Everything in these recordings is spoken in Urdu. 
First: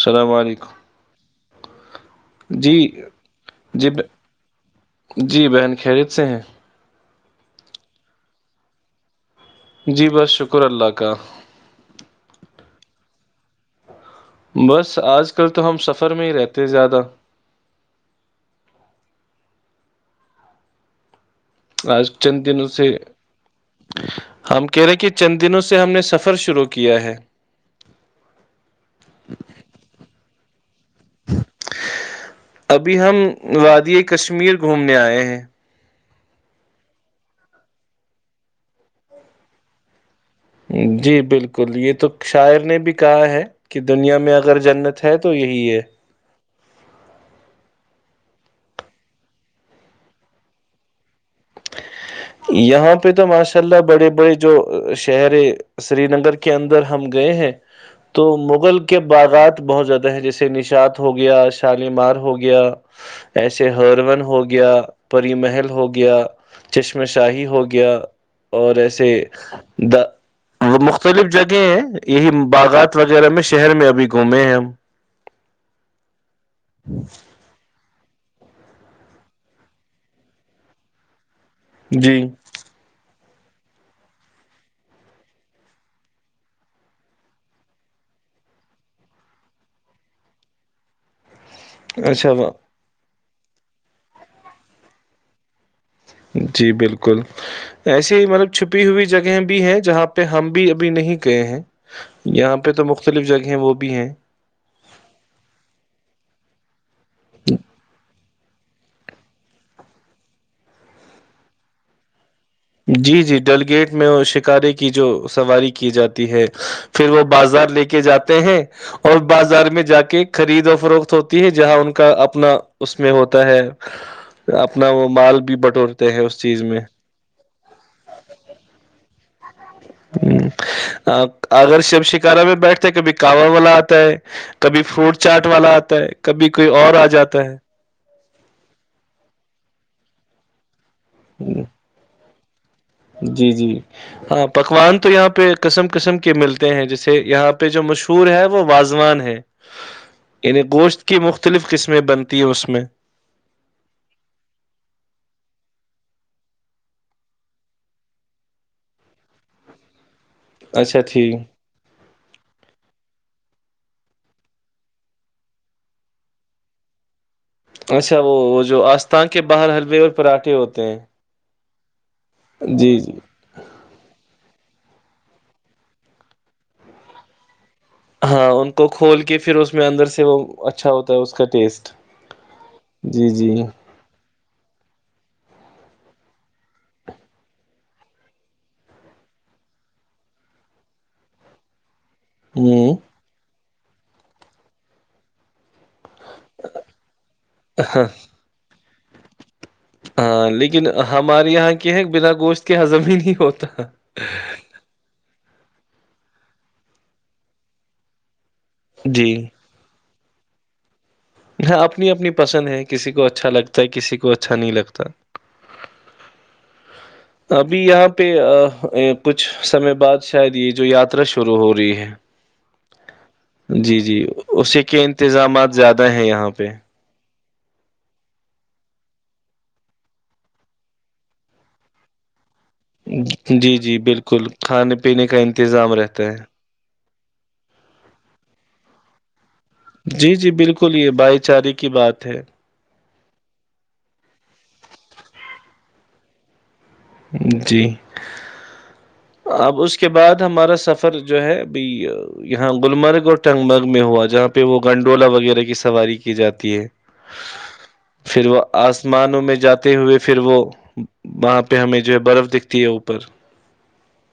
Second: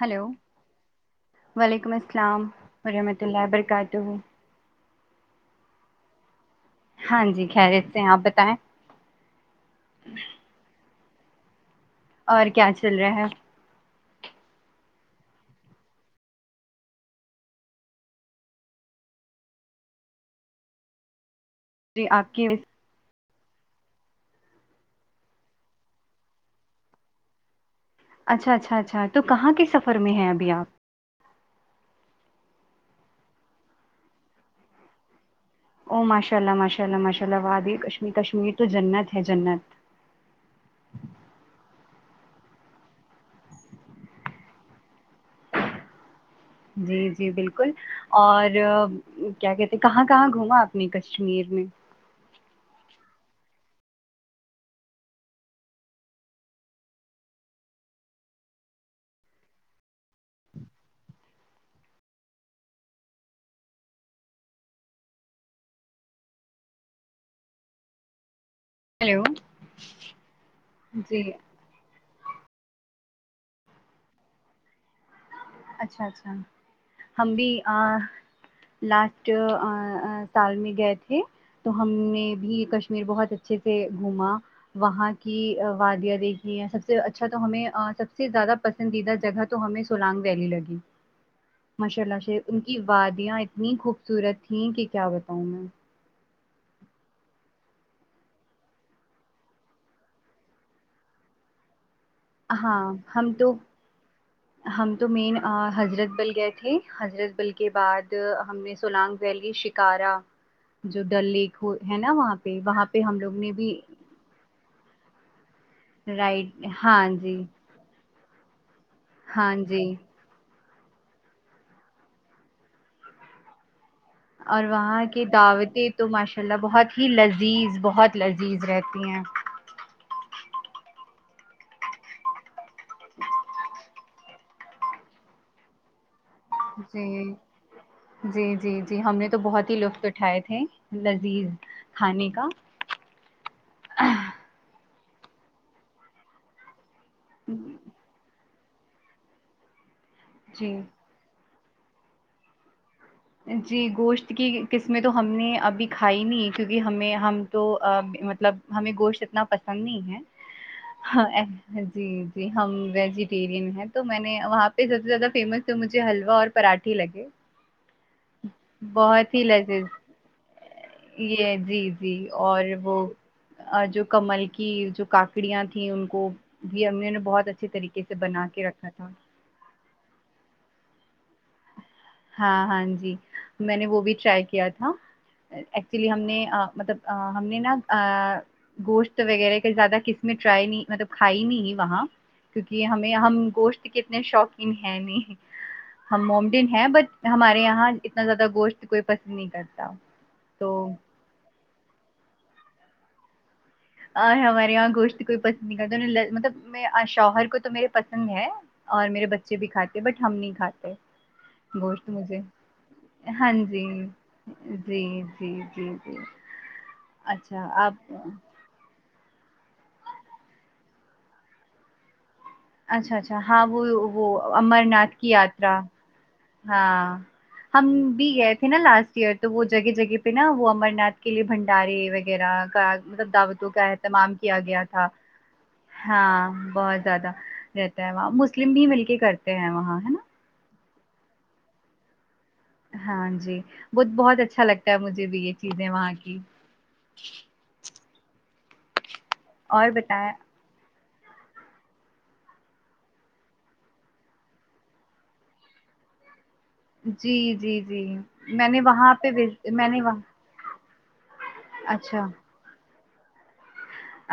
ہلو علیکم وعلیکم السلام جی السلام ورحمۃ اللہ جی وبرکاتہ جی بہن خریت سے ہیں ہاں جی خریت سے ہیں آپ بتائیں جی بس شکر اللہ کا ککہ [unintelligible] اور کیا چل رہا ہے بس آج کل تو ہم سفر میں ہی رہتے زیادہ آج جی آپ چند کی دن سے ہم کیرے کہ چند دنوں سے ہم نے سفر شروع کیا ہے اچھا اچھا اچھا تو کہاں کے سفر میں ہیں ابھی آپ ابھی ہم وادی کشمیر گھومنے آئے ہیں او ماشاء اللہ ماشاء اللہ ماشء اللہ وادی کش کشمیر تو جنت ہے جنت جی بالکل یہ تو شاعر نے بھی کہا ہے کہ دنیا میں اگر جنت ہے تو یہی ہے جی جی بالکل اور کیا کہتے کہاں کہاں گھوما آپ نے کشمیر میں یہاں پہ تو ماشاء اللہ بڑے بڑے جو شہر سری نگر کے اندر ہم گئے ہیں تو مغل کے باغات بہت زیادہ جیسے نشاط ہو گیا شالیمار ہو گیا ایسے ہر ون ہو گیا پری محل ہو گیا چشم اس میں شاہی ہو گیا اور ایسے ہیلو د وہ جی مختلف جگہیں ہیں یہی باغات وغیرہ میں شہر میں ابھی گھومے ہیں ہم اچھا اچھا ہممبی آ [unintelligible] لاسٹ سال میں گئے تھے تو ہم جی نے بھی کشمیر بہت اچا اچھے سے گھوما وہاں کی وادیاں دیکھی سب سے اچھا تو ہمیں سب سے زیادہ پسندیدہ جگہ تو ہمیں سلاانگ ریلی لگی ماشاء اللہ ش اچھا وہ ان کی وات ں اتنی خوبصورت تھیں کہ کیا بتاؤں میں جی بالکل ایسے ہی مطلب چھپی ہوئی جگہیں بھی ہیں جہاں پہ ہم بھی ابھی نہیں گئے ہیں یہاں پہ ہاں تو مختلف ہم تو جگہیں وہ بھی ہیں ہم تو مین حضرت بل گئے ٹھیک حضرت بل کے بعد ہم نے سلاانگ ویلی شکارا جو ڈل لیک ہو ہے نا وہاں پہ وہاں پہ ہم جی لوگ جی نے ڈل بھی گیٹ میں شکارے کی کی جو سواری کی کی جاتی ہے رائڈ ہاں پھر وہ جی بازار لے کے جاتے ت ہیں [unintelligible] اور ہاں بازار میں جی جا کے خرید اور فروخت ہوتی ہے جہاں ان کا اپنا اس میں ہوتا ہے اور اپنا وہاں وہ کی مال بھی دعوتیں تو بٹورتے ہیں اس ماشاء اللہ چیز میں بہت ہی لذ لذیذ بہت لذیذ رہتی ہیں اگر ش شکارا میں بیٹھتے کبھی کانوا والا آتا ہے کبھی فروٹ چاٹ والا آتا ہے کبھی کوئی اور جی آ جاتا ہے جی جی جی ہم نے تو بہت ہی لطف کر اٹھائے تھے [unintelligible] لذیذ کھانے کا جی جی ہاں پکوان تو یہاں پہ قسم قسم کے ملتے ہیں جس سے یہاں پہ جو مشہور ہے وہ واض زو ہے [unintelligible] انعیں جی گوشت کی مفت مختلف قسمیں بنتی ہیں اس میں جی گوشت کی قسمیں تو ہم نے ابھی کھائی نہیں کیونکہ ہمیں ہم تو مطلب ہمیں گوشت اتنا پسند نہیں اچھا ہے ٹھیک جی جی ہم ویجیٹیرین تو میں نے وہاں پہ سب سے زیادہ فیمس تو مجھے حلوا اور پراٹھی لگے اچھا وہ وہ جو آستھان بہت کے ہی باہر لذیذ حلوے اور پراھے ہوتے ہیں یہ جی جی اور وہ جی جی جو کمل کی جو کاکڑیاں تھیں ان کو بھی امیوں نے بہت اچھے طریقے سے بنا ہاں کے ان کو رکھا تھا کھول کے پھر اس اس میں اندر سے وہ اچھا ہوتا ہے اس کا ٹیسٹ ہاں ہاں جی میں نے وہ بھی ٹرائی کیا تھا ایکچولی ہم نے مطلب ہم نے نا گوشت وغیرہ کا زیادہ کس میں ٹرائی نہیں مطلب کھائی نہیں وہاں کیونکہ ہ ہمیں ہم گوشت کتنے شوقین ہیں نہیں ہم مومڈین ہیں ب ہمارے یہاں ہاں اتنا زیادہ گوشت کوئی پسند نہیں کرتا تو کہ بلا گوشت کے ہزم ہی نہیں ہوتا آاں ہمارے یہاں گوشت کوئی پ ن مطلب میں شوہر کو تو میرے پسند ہے اور میرے جی بچے بھی کھاتے ہیں بٹ ہم نہیں کھاتے ہ گوشت اپنی اپنی مجھے پسند ہے کسی کو اچھا ہاں لگتا جی ہے کسی کو اچھا نہیں جی لگتا جی جی جی اچھا ابھی آپ یہاں پہ کچھ سمے بعد شاید یہ جو یاترا شروع ہو رہی ہے اچھا اچھا ہاں وہ جی جی وہ اسی امر کے ناتھ کی انتظامات یاترا زیادہ ہیں یہاں پہ ہاں ہم بھی گئے تھے نا لاسٹ ایئر تو وہ جگہ جگہ پہ نا وہ امر ناتھ کے لیے بنڈارے وغیرہ مطلب دعوتوں جی کا جی اہتمام بالکل کیا گیا کھانے تھا پینے کا انتظام رہتا ہاں ہے بہت زیادہ رہتا ہے وہاں مسلم بھی مل کے کرتے ہیں وہاں ہے نا بکل یہ بھائی چارے کی بات ہے ہاں جی وہ بہت اچھا لگتا ہے مجھے بھی یہ چیزیں وہاں کی جی اب اور اس کے بتائیں بعد ہمارا سفر س فر جو ہے ابھھی یہاں گلمرگ اور ٹنگ مرگ میں ہوا جہاں پہ وہ گنڈولا وغیرہ کی سواری کی جاتی ہے جی جی جی پھر وہ میں نے وہاں پہ آسمانوں میں وز- جاتے نے ہوئے وہاں پھر وہ بائے پہ ہمیں جو ہے اچھا برف دکھتی ہے او [unintelligible]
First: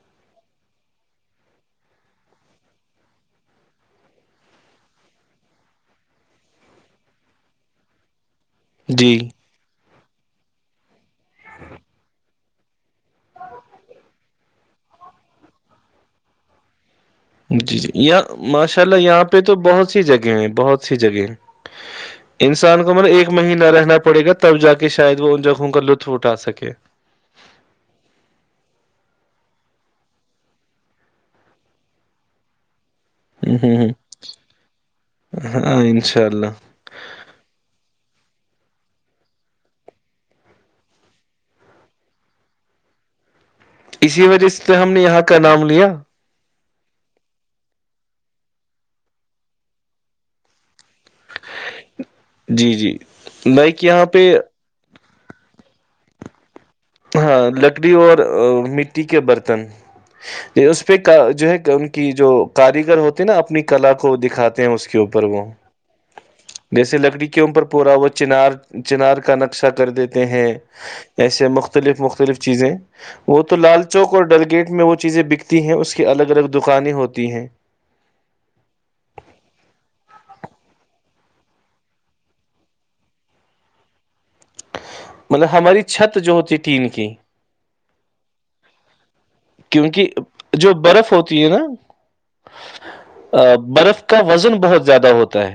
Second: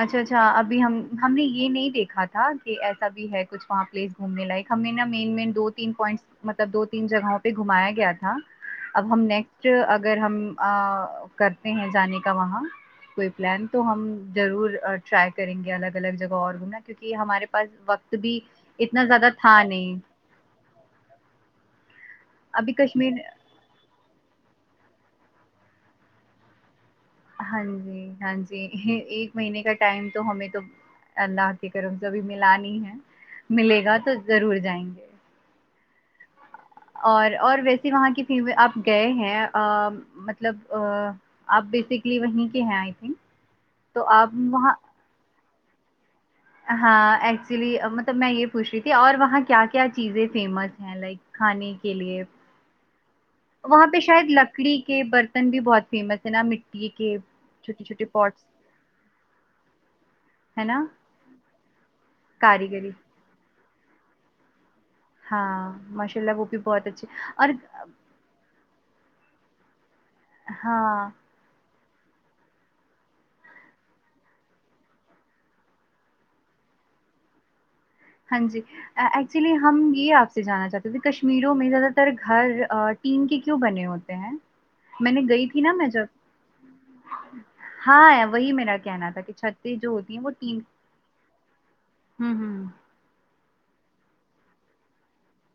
اچھا اچھا ابھی ہم ہم نے یہ نہیں دیکھا تھا کہ ایسا بھی ہے کچھ وہاں پلیس گھومنے لائک ہم نے نا مین مین دو تین پوائنٹ مطلب دو تین جگہوں پہ گھمایا گیا تھا اب جی ہم نیکسٹ اگر ہم کرتے ہیں جانے کے وہاں کوئی پلان تو ہم ضرور ٹرائی کریں گے الگ الگ جگہ اور گھمنا جی جی یہاں ماشاء اللہ اتنا یہاں زیادہ پہ تو تھا بہت نہیں سی جگہ ہیں بہت سی جگہ ہیں ابھی انسان کو مطلب کشمیر ایک مہینہ رہنا پڑے گا تب جا کے شاید وہ ان جگہوں کا لطف اٹھا سکے ہاں جی ہاں جی ایک مہینے کا ٹائم تو ہمیں تو اللہ کی طرف سے ابھی ملا نہیں ہے ہ ہ ملے ہ گا تو ضرور جائیں گے ہاں انشاء اللہ اور اور ویس وہاں کی ف آپ گئے ہیں مطلب آپ بیسکلی وہیں کے ہیں آئی تھنک تو اسی آپ وجہ وہاں سے ہم نے یہاں پر کا نام لیا ہاں ایکچولی مطلب میں یہ پوچھ رہی تھی اور وہاں کیا کیا چیزیں فیمس ہیں لائک کھانے کی جی جی بائک یہاں پہ شاید لکڑی کے برتن بھی بہت فیمس ہے نا م ہاں لکڑی اور مٹی کے برتن ہے یہ اس نا پہ کا جو ہے ان کی جو کاریگری کاریگر ہوتے نا اپنی کلا کو دکھاتے ہیں اس کے کے اوپر وہ ہاں ماشاء اللہ وہ بھی بہت جیسے اچھی لکڑی کے اور اوپر پورا وہ چنار چنار کا نقشہ کر دیتے ہیں ہاں ایسے مخت مختلف مختلف چیزیں وہ تو لال چوک اور ڈل گیٹ میں وہ چیزیں بکتی ہیں اس کی الگ الگ دکانیں ہوتی ہیں ہاں جی ایکچولی ہم یہ آپ سے جاننا چاہتے ہیں کہ کشمیروں میں زیادہ تر گھر ٹیین کے کیوں بنے ہوتے ہیں میں نے گئی مطلب تھی نا ہماری میں چھت جو ہوتی ٹین کی جب ہاں وہی میرا کہنا تھا کہ چھتیں جو کیونکہ ہوتی ہیں وہ ٹین جو برف ہوتی ہے نا ہوں ہوں برف کا وزن بہت زیادہ ہوتا ہے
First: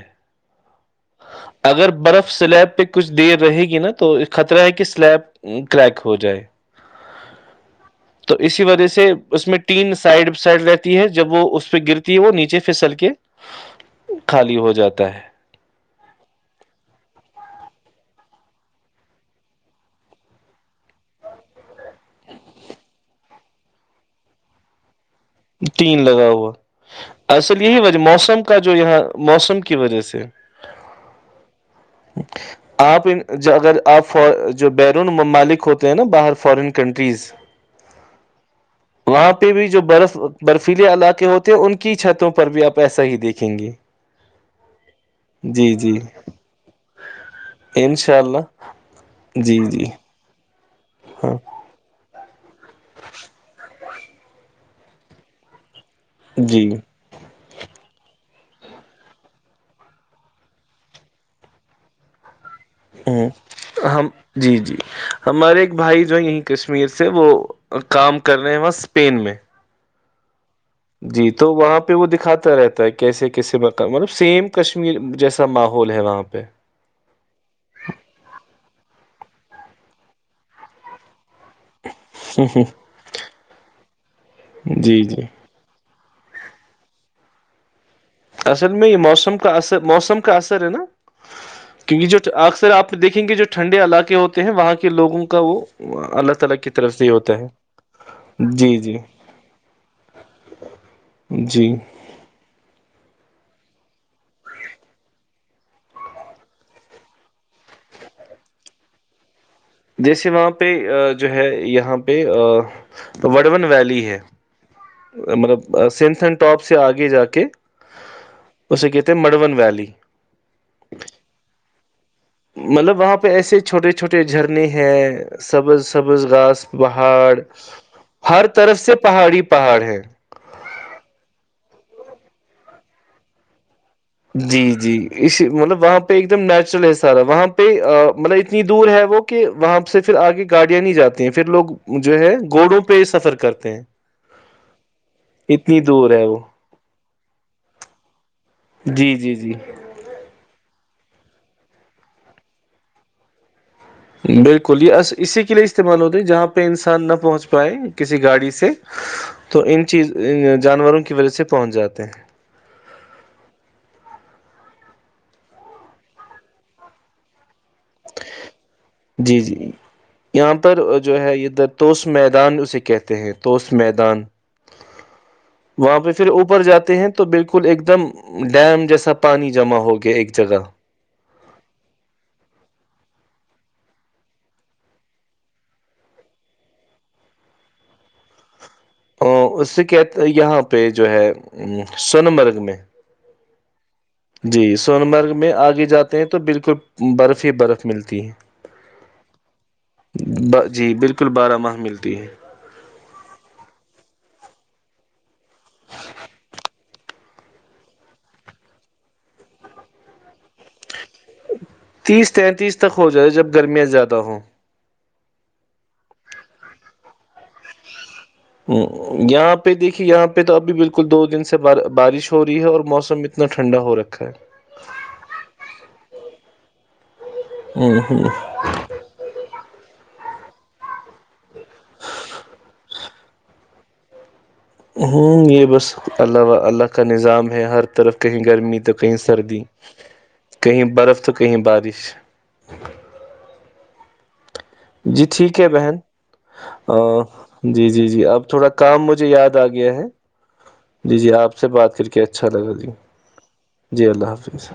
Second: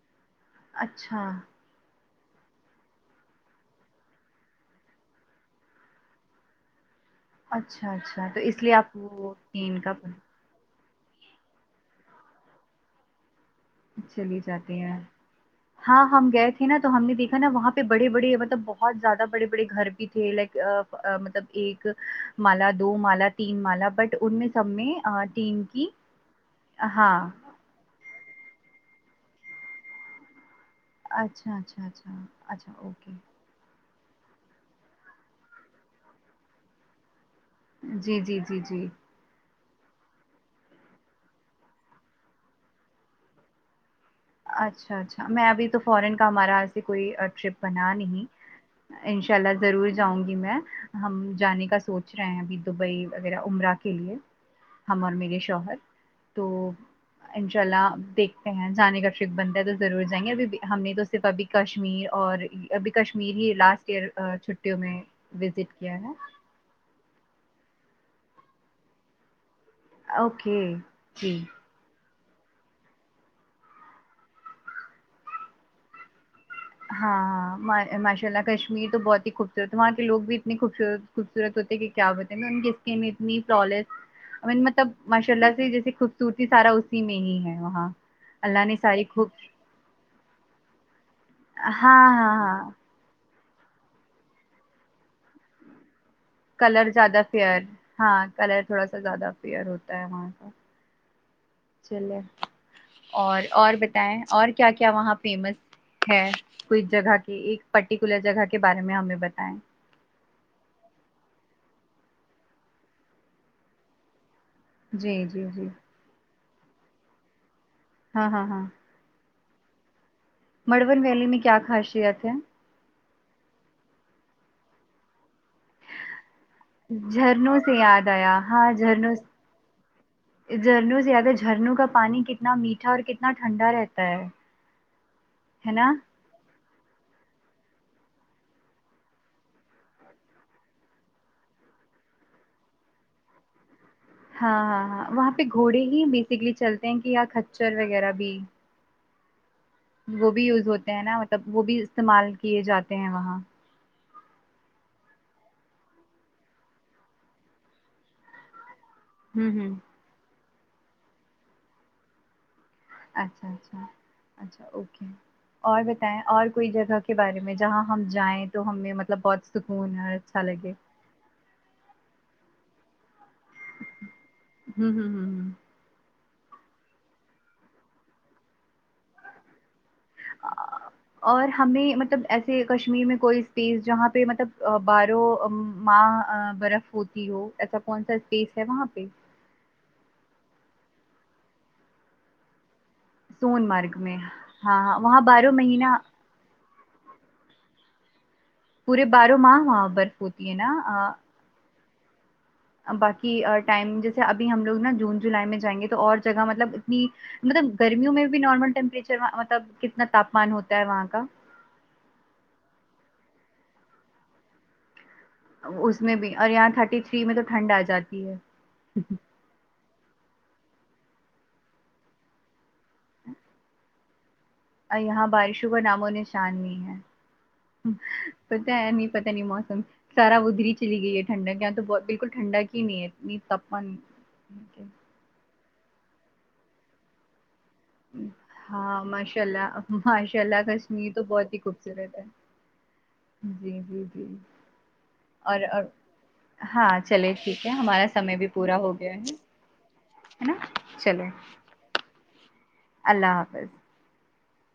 اچھا اگر برف سلیب پہ کچھ دیر رہے گی نا تو خطرہ ہے کہ سلیب کریک ہو جائے اچھا اچھا تو اس لیے وجہ آپ سے وہ اس میں ٹین کا تین سائڈ سائڈ رہتے ہے جب وہ اس پہ گرتی ہے وہ نیچے پھسل کے چلی خالی ہو جاتی ہے جاتا ہاں ہم گئے تھے نا تو ہم نے دیکھا نا وہاں پہ بڑے بڑے مطلب بہت زیادہ بڑے بڑے گھر بھی تھے لائک مطلب ایک مال دو مال تین مالا بٹ ان میں سب میں تین لگا ہوا ہاں اصل یہی وجہ موسم کا جو یہاں موسم کی وجہ سے اچھا اچھا اچھا اچھا آپ اوکے ان- جو اگر آپ جو بیرون ممالک ہوتے ہیں نا باہر فورین کنٹریز جی جی جی جی بھیئی جو برس برفیلے علاقے ہوتے ہیں ان کی چھتوں پر بھی آپ ایسا ہی دیکھیں گے اچھا اچھا میں ابھی جی تو جی فورن کا ہمارا یہاں سے کوئی ٹرپ بنا انشاء نہیں اللہ انشاء جی اللہ جی ضرور جاؤں گی میں ہم ہاں جانے کا سوچ رہایں بھی دبئی وغیرہ امرا کے لیے ہم اور میرے شوہر تو جی انشاء اللہ دیکھ جانے کا بنتا ہے تو ضرور جائیں گے ابھی ہم نے تو صرف ابھی کشمیر اور ابھی کشمیر ہی لاسٹ ہم ایئر جی جی چھٹیوں میں ہمارے وزٹ ایک کیا بھائی جو ہے یہیں کشمیر سے وہ کام کر رہے ہیں وہ اسپین میں اوک جی تو وہاں پہ وہ دیک دکھاتا رہتا ہے کیسے کیسے مطلب سیم کشمیر جیسا ماحول ہے وہاں پہ ہاں ہاں ما- ماشاء اللہ کشمیر بہت ہی تو وہاں کے لو بھی اتنی خوبصورت خوبصورت ہوتے کہ کیا بتا ان کی اسکن اتنی مطلب جی جی ماشاء اللہ سے جیسے خب تی سارا اسی میں ہی ہے وہاں اللہ اصل نے میں یہ ساری خوب موسم کا اثر موسم کا اثر ہے نا ہاں کیونکہ جو ہاں اکثر ہاں آپ دیکھیں گے جو ٹھنڈے علاقے ہوتے ہیں وہاں کے لوگوں کا وہ اللہ تعالی کی کلر طرف سے ہی زیادہ ہوتا ہے فیئر ہاں کلر جی تھوڑا جی سا زیادہ پیئر ہوتا ہے وہاں کا جی چلیے اور اور بتائیں اور کیا کیا وہاں فیمس ہے کوئی جگہ کے ایک پرٹیکولر جگہ کے بارے میں ہمیں بتائیں جیسے وہاں پہ جو ہے یہاں پہ وڑن ویلی ہے جی جی جی مطلب سین سین اپ سے آگے جا کے ہاں اسے کہتے ہیں مڑبن ویلی مڑبن ویلی میں کیا خاش [unintelligible] مطلب وہاں پر پہ ایسے چھوٹے چھوٹے جھرنے ہیں سبز سبز گاس پہاڑ جھرنوں سے یاد آیا ہر ہاں طرف سے جھرنوں پہاڑی پہاڑ ہے جھرنوں سے زیادہ جھرنوں کا پانی کتنا میٹھا اور کتنا ٹھنڈا رہتا ہے جی جی اس ہے مطلب نا وہاں پہ ایک دم نیچرل سارا وہاں پہ مطلب اتنی دور ہے وہ کہ وہاں سے پھر آگے گاڑیاں نہیں جاتی ہیں پھر لوگ جو ہے گوڑوں پہ سفر کرتے ہیں ہاں ہاں ہاں وہاں پہ اتنی گھوڑے ہی دور ہے وہ بیسکلی چلتے ہیں کہ اں کچر وغیرہ بھی جی جی جی وہ بھی یوز ہوتے ہیں نا مطلب وہ بھی استعمال کیے جاتے ہیں وہاں بالکل یہ اسی کے لیے استعمال ہوتے ہے جہاں پہ انسان نہ پہنچ پائے کسی گاڑی سے ہوں تو ہوں ان چیز جانوروں کی وجہ سے پہنچ جاتے ہیں اچھا اچھا اچھا اوکے اور بتائیں اور کوئی جگہ کے بارے میں جہاں ہم جائیں تو ہمیں مطلب جی بہت جی سکون اور اچھا یہاں لگے پر جو ہے یہ درتوس میدان اسے کیا کہتے ہیں و میدان ہوں ہوں ہوں ہوں واپس پھر اوپر جاتے ہیں تو بالکل ایک دم ڈیم جیسا پانی جمع ہوگیا کہ ایک جگہ اور ہمیں مطلب ایسے کشمیر میں کوئی اسپیس جہاں پہ مطلب بارو ماہ برف ہوتی ہو ایسا کون سا اسپیس ہے وہاں پہ ا اس سے کہتے ہیں یہاں پہ جو ہے سنمرگ میں سون مارگ جی سونمرگ میں آگے جاتے ہیں تو بالکل برف ہی برف ملتی ہے پورے بارہ ماہ برف ہوتی ہے نا تی باقی ٹائم جیسے ابھی ہم لوگ نا جون جولائی میں جائیں گے تو اور جگہ مطلب اتنی مطلب گرمیوں میں بھی نارمل ٹیمپریچر مطلب کتنا تاپمان ہوتا ہے وہاں کا تیس تینتیس تک ہو جائے جب گرمیاں زیادہ ہوں اس میں بھی اور یہاں تھرٹی تھری میں تو ٹھنڈ آ جاتی ہے ہ یہاں پہ دیکھ یہاں پہ تو ابھی بالکل دو دن سے بارش ہو رہی ہے اور موسم اتنا ٹھنڈا ہو رکھا ہے یہاں بارشوں کا ناموں نشان نہیں ہے پتا ہے نہیں پتا نہیں موسم سارا ری چلی گئی ہے ٹھنڈا یہاں تو بالکل ٹھنڈا کی نہیں ہے اتنی تاپان ہوں یہ بس اللہ اللہ کا نظام ہے ہر طرف کہیں گرمی تو ہاں کہیں ماشاء سردی اللہ ماشاء اللہ کہیں کشمیر برف تو بہت کہیں ہی بارش خوبصورت ہے جی جی جی جی ٹھیک اور ہے اور بہن ہاں چلے ٹھیک ہے جی ہمارا جی جی سمے بھی اب تھوڑا پورا ہو کام گیا ہے مجھے یاد آ گیا ہے نا جی چلے جی آپ سے بات کر کے اچھا لگا جی اللہ حافظ الدلہ حافظ